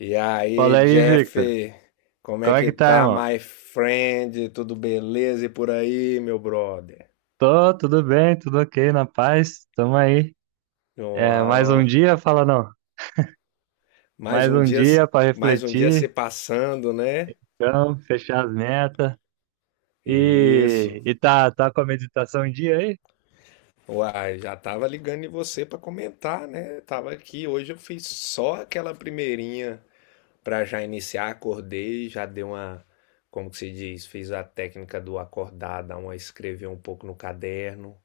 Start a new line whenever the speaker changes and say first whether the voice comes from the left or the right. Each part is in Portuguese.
left: E aí,
right: Fala aí,
left: Jeff,
right: Victor.
left: como é
right: Como é
left: que
right: que tá,
left: tá,
right: irmão?
left: my friend? Tudo beleza e por aí, meu brother?
right: Tô, tudo bem, tudo ok, na paz. Tamo aí. É, mais um
left: Uau,
right: dia, fala não.
left: mais
right: Mais
left: um
right: um
left: dia,
right: dia pra
left: mais um dia se
right: refletir,
left: passando, né?
right: então, fechar as metas. E,
left: Isso.
right: e tá, com a meditação em dia aí?
left: Uai, já tava ligando em você pra comentar, né? Tava aqui, hoje eu fiz só aquela primeirinha pra já iniciar, acordei, já dei uma, como que se diz, fiz a técnica do acordar, dar uma escrever um pouco no caderno,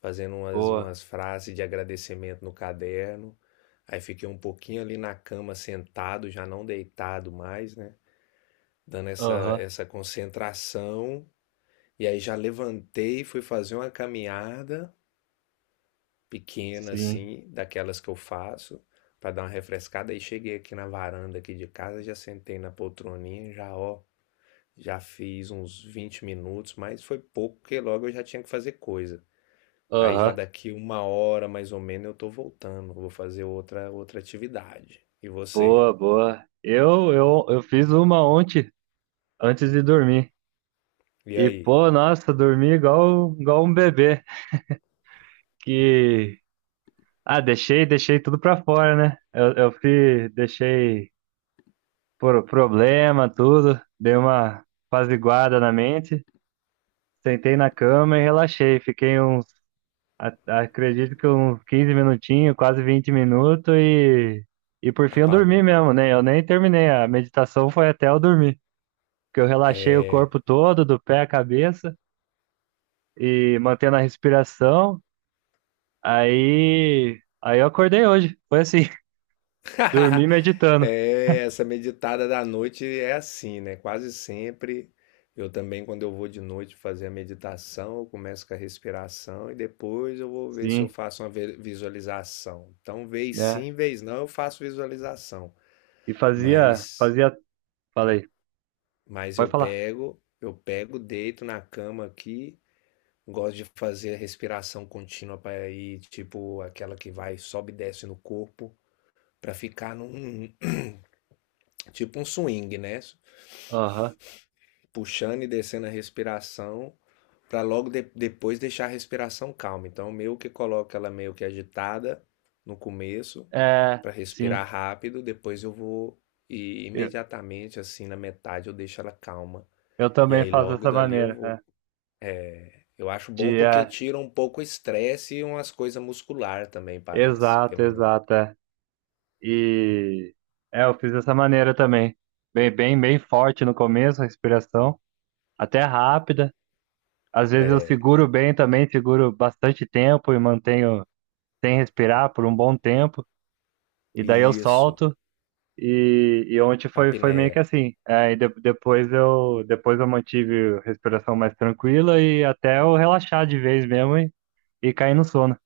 left: fazendo umas,
right: Boa.
left: umas frases de agradecimento no caderno. Aí fiquei um pouquinho ali na cama sentado, já não deitado mais, né? Dando essa,
right: Aham,
left: essa concentração. E aí já levantei, fui fazer uma caminhada pequena
right: sim.
left: assim, daquelas que eu faço, para dar uma refrescada. Aí cheguei aqui na varanda aqui de casa, já sentei na poltroninha, já ó, já fiz uns 20 minutos, mas foi pouco, porque logo eu já tinha que fazer coisa. Aí já
right: Aham,
left: daqui uma hora mais ou menos eu tô voltando, vou fazer outra atividade. E você?
right: boa, boa. Eu fiz uma ontem, antes de dormir.
left: E
right: E,
left: aí?
right: pô, nossa, dormi igual, igual um bebê. Que, ah, deixei, tudo pra fora, né? Eu fui, deixei por problema, tudo. Dei uma apaziguada na mente, sentei na cama e relaxei. Fiquei uns, a- acredito que uns 15 minutinhos, quase 20 minutos e por fim eu dormi
left: Apagou.
right: mesmo, né? Eu nem terminei, a meditação foi até eu dormir, que eu relaxei o
left: É.
right: corpo todo, do pé à cabeça e mantendo a respiração. Aí eu acordei hoje, foi assim, dormi meditando.
left: É, essa meditada da noite é assim, né? Quase sempre eu também quando eu vou de noite fazer a meditação, eu começo com a respiração e depois eu vou ver se eu
right: Sim,
left: faço uma visualização. Então, vez
right: né?
left: sim, vez não, eu faço visualização,
right: E
left: mas
right: falei,
left: mas
right: pode
left: eu
right: falar.
left: pego, eu pego, deito na cama aqui. Gosto de fazer a respiração contínua para ir, tipo, aquela que vai, sobe e desce no corpo, para ficar num, tipo um swing, né?
right: Aham.
left: Puxando e descendo a respiração, para logo depois deixar a respiração calma. Então, meio que coloco ela meio que agitada no começo,
right: É,
left: para
right: sim.
left: respirar rápido, depois eu vou e
right: Eu,
left: imediatamente assim na metade eu deixo ela calma.
right: eu
left: E
right: também
left: aí
right: faço
left: logo
right: dessa
left: dali eu
right: maneira, né?
left: vou. Eu acho bom
right: De,
left: porque
right: é,
left: tira um pouco o estresse e umas coisas muscular também, parece,
right: exato,
left: pelo menos.
right: exato. É. E é, eu fiz dessa maneira também. Bem, bem, bem forte no começo, a respiração, até rápida. Às vezes eu
left: É,
right: seguro bem também, seguro bastante tempo e mantenho sem respirar por um bom tempo. E daí eu
left: isso,
right: solto. E ontem foi, foi meio
left: apneia.
right: que assim. É, e depois eu mantive a respiração mais tranquila e até eu relaxar de vez mesmo e cair no sono.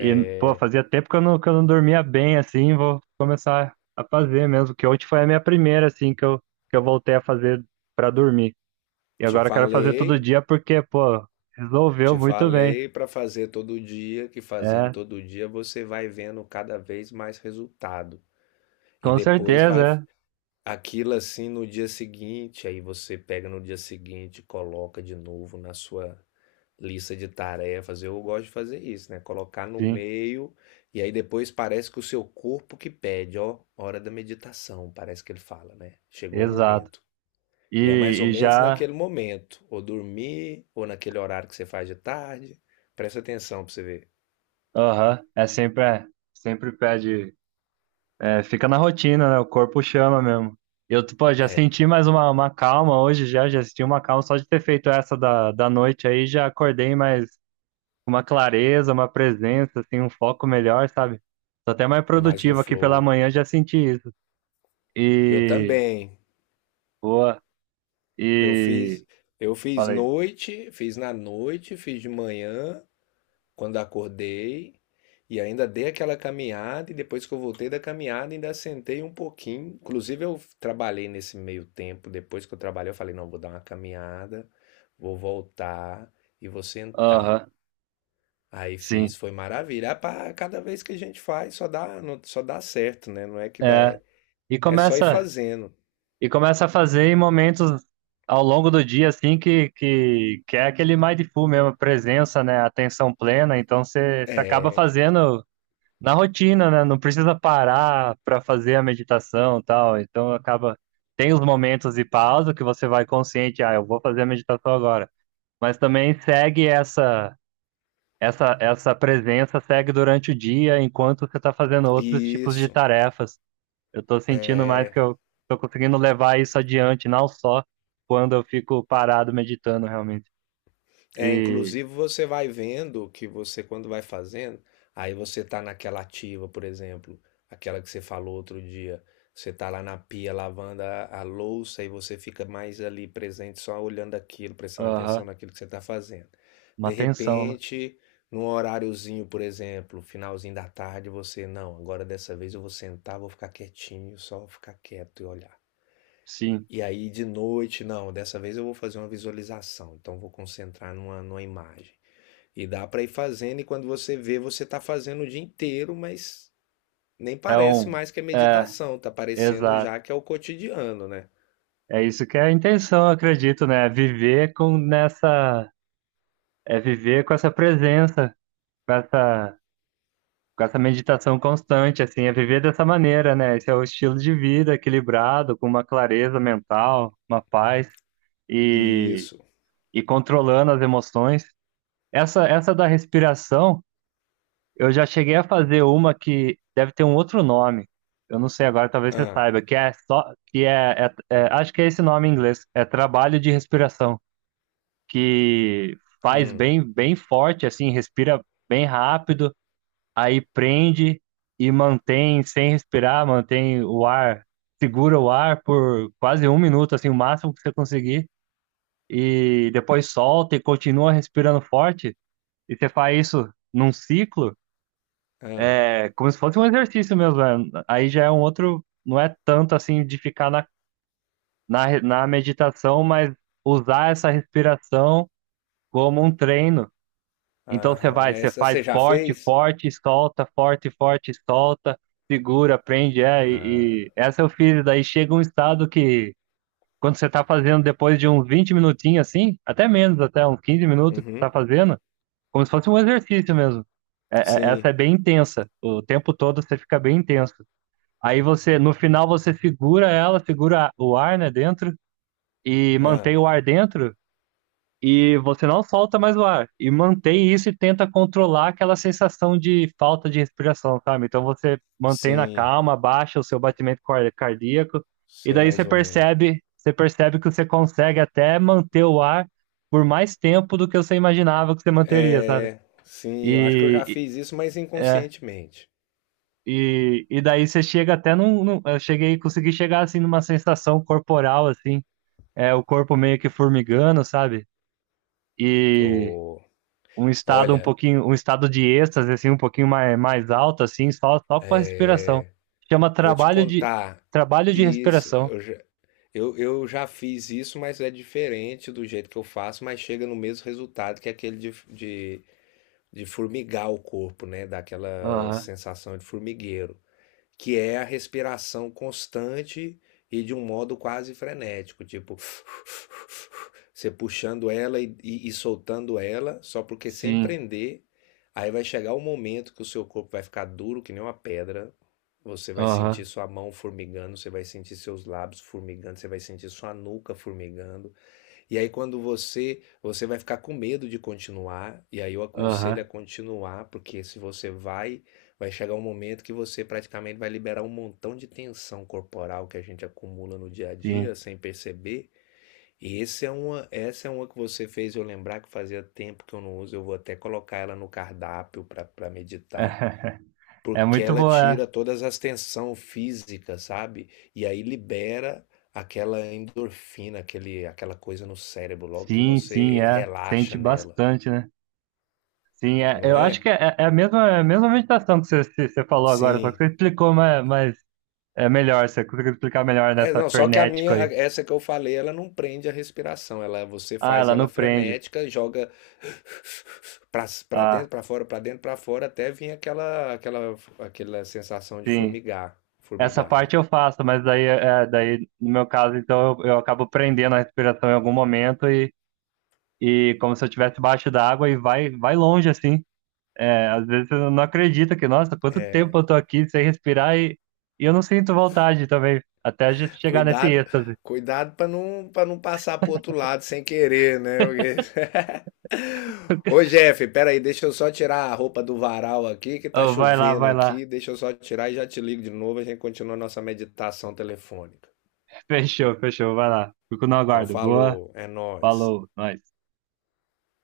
right: E, pô, fazia tempo que eu não dormia bem, assim, vou começar a fazer mesmo, que ontem foi a minha primeira, assim, que eu voltei a fazer pra dormir. E
left: te
right: agora eu quero fazer todo
left: falei,
right: dia porque, pô, resolveu
left: te
right: muito bem.
left: falei para fazer todo dia, que fazendo
right: É,
left: todo dia você vai vendo cada vez mais resultado. E
right: com
left: depois vai
right: certeza, é.
left: aquilo assim no dia seguinte, aí você pega no dia seguinte, coloca de novo na sua lista de tarefas. Eu gosto de fazer isso, né? Colocar no
right: Sim,
left: meio e aí depois parece que o seu corpo que pede, ó, hora da meditação, parece que ele fala, né? Chegou o
right: exato.
left: momento. E é mais ou
right: E, e
left: menos
right: já,
left: naquele momento, ou dormir, ou naquele horário que você faz de tarde. Presta atenção pra você ver.
right: aham, é, sempre pede, é, fica na rotina, né, o corpo chama mesmo. Eu, pô, já
left: É,
right: senti mais uma calma hoje, já, já senti uma calma só de ter feito essa da, da noite aí, já acordei mais uma clareza, uma presença, assim, um foco melhor, sabe? Tô até mais
left: mais no
right: produtivo aqui pela
left: flow.
right: manhã, já senti isso.
left: Eu
right: E
left: também.
right: boa.
left: Eu fiz,
right: E
left: eu fiz
right: falei,
left: noite, fiz na noite, fiz de manhã. Quando acordei e ainda dei aquela caminhada, e depois que eu voltei da caminhada, ainda sentei um pouquinho. Inclusive, eu trabalhei nesse meio tempo. Depois que eu trabalhei, eu falei: não, vou dar uma caminhada, vou voltar e vou sentar.
right: aham,
left: Aí fiz,
right: sim.
left: foi maravilha. Ah, pá, cada vez que a gente faz, só dá certo, né? Não é que dá,
right: É,
left: é,
right: e
left: é só ir
right: começa
left: fazendo.
right: e começa a fazer em momentos ao longo do dia assim que é aquele mindful mesmo, presença, né, atenção plena, então você acaba
left: É,
right: fazendo na rotina, né? Não precisa parar para fazer a meditação, e tal. Então acaba tem os momentos de pausa que você vai consciente, ah, eu vou fazer a meditação agora. Mas também segue essa essa presença segue durante o dia enquanto você está fazendo outros tipos de
left: isso.
right: tarefas. Eu estou sentindo mais
left: É,
right: que eu estou conseguindo levar isso adiante, não só quando eu fico parado meditando realmente.
left: é,
right: E
left: inclusive você vai vendo que você, quando vai fazendo, aí você tá naquela ativa, por exemplo, aquela que você falou outro dia. Você tá lá na pia lavando a louça e você fica mais ali presente, só olhando aquilo, prestando atenção
right: aham,
left: naquilo que você tá fazendo.
right: uma
left: De
right: tensão, né?
left: repente, num horáriozinho, por exemplo, finalzinho da tarde, você, não, agora dessa vez eu vou sentar, vou ficar quietinho, só ficar quieto e olhar.
right: Sim,
left: E aí de noite, não, dessa vez eu vou fazer uma visualização, então vou concentrar numa, numa imagem. E dá para ir fazendo, e quando você vê, você tá fazendo o dia inteiro, mas nem
right: é
left: parece
right: um
left: mais que é
right: é,
left: meditação, tá parecendo
right: exato.
left: já que é o cotidiano, né?
right: É isso que é a intenção, eu acredito, né? É viver com nessa, é viver com essa presença, com essa, com essa meditação constante, assim, é viver dessa maneira, né? Esse é o estilo de vida equilibrado, com uma clareza mental, uma paz
left: E
right: e,
left: isso.
right: e controlando as emoções. Essa da respiração, eu já cheguei a fazer uma que deve ter um outro nome. Eu não sei agora, talvez você
left: Ah.
right: saiba, que é só, que é, é, é acho que é esse nome em inglês, é trabalho de respiração. Que faz
left: Hum.
right: bem, bem forte, assim, respira bem rápido, aí prende e mantém sem respirar, mantém o ar, segura o ar por quase um minuto, assim, o máximo que você conseguir, e depois solta e continua respirando forte, e você faz isso num ciclo,
left: Ah,
right: é como se fosse um exercício mesmo, né? Aí já é um outro, não é tanto assim de ficar na, na meditação, mas usar essa respiração como um treino. Então você
left: aham.
right: vai, você
left: Essa você
right: faz
left: já fez?
right: forte, forte, solta, segura, prende, é, e,
left: Ah,
right: e essa eu fiz, daí chega um estado que quando você tá fazendo depois de uns 20 minutinhos assim, até menos, até uns 15 minutos que você tá
left: uhum,
right: fazendo, como se fosse um exercício mesmo. Essa
left: sim,
right: é bem intensa, o tempo todo você fica bem intenso. Aí você, no final você segura ela, segura o ar, né, dentro, e
left: ah,
right: mantém o ar dentro, e você não solta mais o ar. E mantém isso e tenta controlar aquela sensação de falta de respiração, sabe? Então você mantém na
left: sim,
right: calma, baixa o seu batimento cardíaco, e
left: sei
right: daí
left: mais ou menos.
right: você percebe que você consegue até manter o ar por mais tempo do que você imaginava que você manteria, sabe?
left: É, sim, eu acho que eu já
right: E,
left: fiz isso, mas
right: e- é,
left: inconscientemente.
right: e daí você chega até num, eu cheguei, consegui chegar assim numa sensação corporal assim, é o corpo meio que formigando, sabe? E
left: Oh,
right: um estado um
left: olha,
right: pouquinho, um estado de êxtase, assim, um pouquinho mais, mais alto, assim, só, só com a respiração. Chama
left: vou te contar.
right: trabalho de
left: Isso,
right: respiração.
left: eu, já fiz isso, mas é diferente do jeito que eu faço, mas chega no mesmo resultado que aquele de formigar o corpo, né? Daquela
right: Aham,
left: sensação de formigueiro que é a respiração constante e de um modo quase frenético, tipo você puxando ela e soltando ela, só porque sem
right: sim.
left: prender, aí vai chegar o momento que o seu corpo vai ficar duro que nem uma pedra. Você vai sentir
right: Aham,
left: sua mão formigando, você vai sentir seus lábios formigando, você vai sentir sua nuca formigando. E aí quando você vai ficar com medo de continuar, e aí eu aconselho a
right: aham,
left: continuar, porque se você vai, vai chegar um momento que você praticamente vai liberar um montão de tensão corporal que a gente acumula no dia a dia
right: sim.
left: sem perceber. E esse é uma, essa é uma que você fez eu lembrar que fazia tempo que eu não uso, eu vou até colocar ela no cardápio para meditar.
right: É
left: Porque
right: muito
left: ela
right: boa, é.
left: tira todas as tensão física, sabe? E aí libera aquela endorfina, aquele, aquela coisa no cérebro, logo que
right: Sim, sim,
left: você
right: é. Sente
left: relaxa nela,
right: bastante, né? Sim, é.
left: não
right: Eu acho
left: é?
right: que é, é a mesma meditação que você, você falou agora, só que
left: Sim.
right: você explicou mas é melhor, você conseguiu explicar melhor
left: É,
right: nessa
left: não, só que
right: frenético aí.
left: essa que eu falei, ela não prende a respiração, ela você
right: Ah,
left: faz
right: ela não
left: ela
right: prende.
left: frenética, joga pra, pra
right: Ah,
left: dentro, pra fora, pra dentro, pra fora, até vir aquela sensação de
right: sim.
left: formigar,
right: Essa
left: formigado.
right: parte eu faço, mas daí, é, daí no meu caso, então eu acabo prendendo a respiração em algum momento e como se eu estivesse debaixo d'água e vai, vai longe assim. É, às vezes eu não acredito que, nossa, quanto tempo eu tô aqui sem respirar e eu não sinto vontade também, até a gente chegar nesse
left: Cuidado,
right: êxtase.
left: cuidado para não passar pro outro lado sem querer, né? Porque... Ô Jeff, peraí, deixa eu só tirar a roupa do varal aqui, que tá
right: Ô, vai lá,
left: chovendo
right: vai lá.
left: aqui. Deixa eu só tirar e já te ligo de novo. A gente continua a nossa meditação telefônica.
right: Fechou, fechou, vai lá. Fico no
left: Então,
right: aguardo. Boa,
left: falou, é nóis.
right: falou, nós.